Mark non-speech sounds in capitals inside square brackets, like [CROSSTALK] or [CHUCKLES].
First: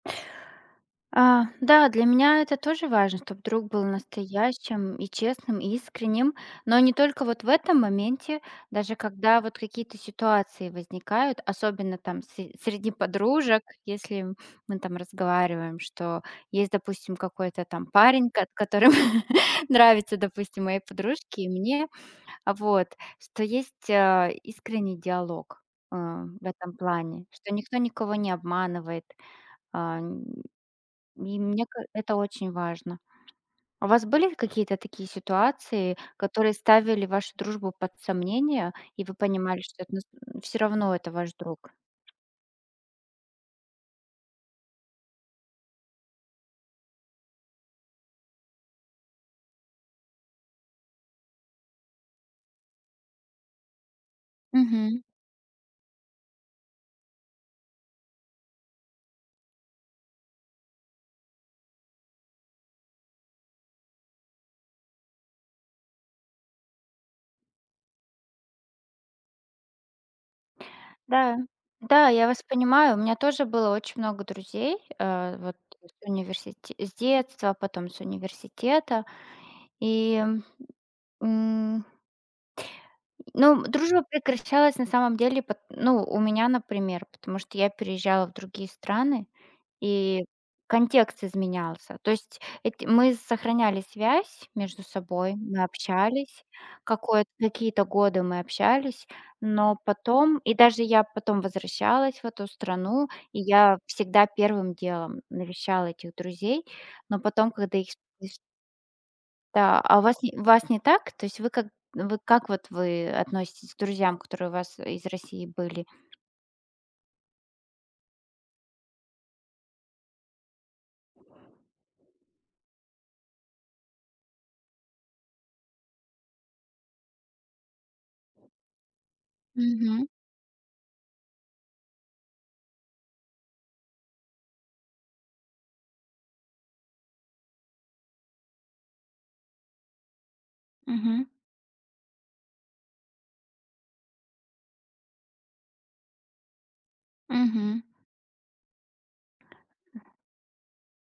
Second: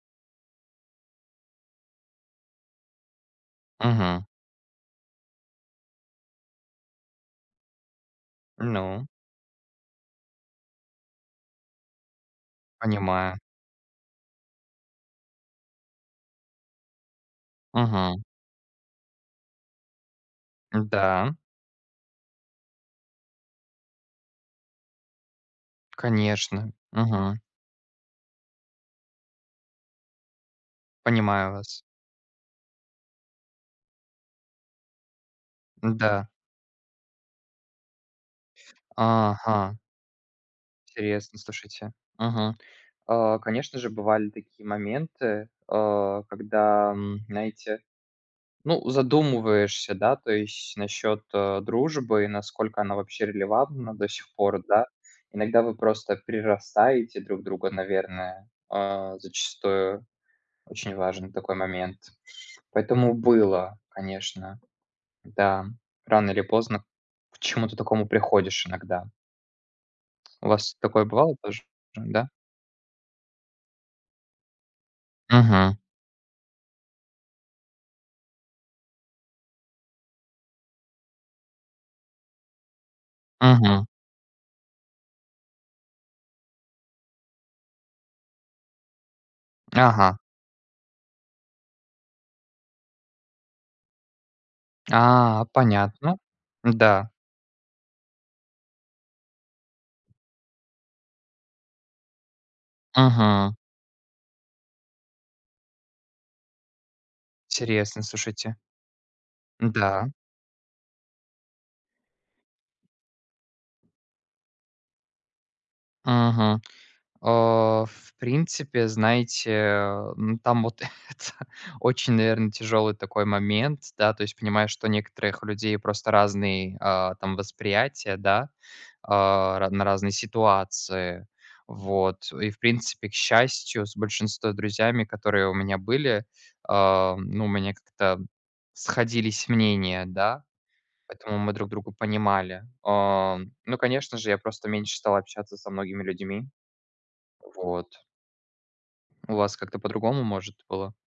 А, да, для меня это тоже важно, чтоб друг был Мгм. настоящим и честным, и искренним, но не только вот в этом моменте, даже Ну. когда вот какие-то ситуации возникают, особенно там с среди Понимаю. подружек, если, мы там разговариваем, что есть, допустим, какой-то там Мгм. парень, кот которому [CHUCKLES] нравится, допустим, моей Н-да. подружке и мне. А, вот. Что есть, а, искренний диалог, а, в этом Конечно. плане. Мгм. Что никто никого не обманывает. Ам, ми Понимаю мне ка вас. это очень важно. А у вас были какие-то такие ситуации, Н-да. которые ставили вашу дружбу под сомнение, и вы понимали, Ага. что это нас [GRUNTS] всё равно это ваш Интересно, друг? слушайте. Мгм. А, конечно же, бывали такие моменты, а, когда, м, знаете, ну, задумываешься, да, то есть насчет, э, дружбы, и насколько она вообще релевантна до сих пор, да. Мгм. Иногда вы просто перерастаете друг друга, наверное, а, зачастую очень важен такой момент, поэтому было, конечно. Да. Рано или поздно к чему-то такому приходишь иногда. У вас такое бывало Да, тоже? да, я Н-да? вас понимаю. У меня тоже было очень много друзей. А, вот, Мгм. э, с университе с детства, потом с университета. И, м. Но, м, Мгм. дружба прекращалась на самом деле пот ну, у меня, например, потому что я переезжала в другие страны, Ага. и контекст изменялся. То есть эти мы сохраняли связь между собой, А, мы понятно. общались. Н-да. Какой-то какие-то годы мы общались, но потом, и даже я потом возвращалась в эту страну, и Мгм. я всегда первым делом навещала этих друзей. Но потом, когда их Интересно, спиш слушайте. Да, а у Н-да. вас не у вас не так? То есть вы как вы как вот вы относитесь к друзьям, которые у вас из России были? Мгм. А, в принципе, знаете, м, там вот это очень, наверно, тяжелый такой момент, да. То есть понимаю, что у некоторых людей просто разный, а, там восприятие, да. А ра на Мгм. разные ситуации. Вот и, в принципе, к счастью, с большинством друзьями, которые у меня были, ам, ну, у меня как-то сходились мнения, да, Мгм. поэтому мы друг друга понимали. Ам, ну, конечно же, я просто меньше стал общаться со многими людьми. Мгм. Вот. У вас как-то по-другому, может, было?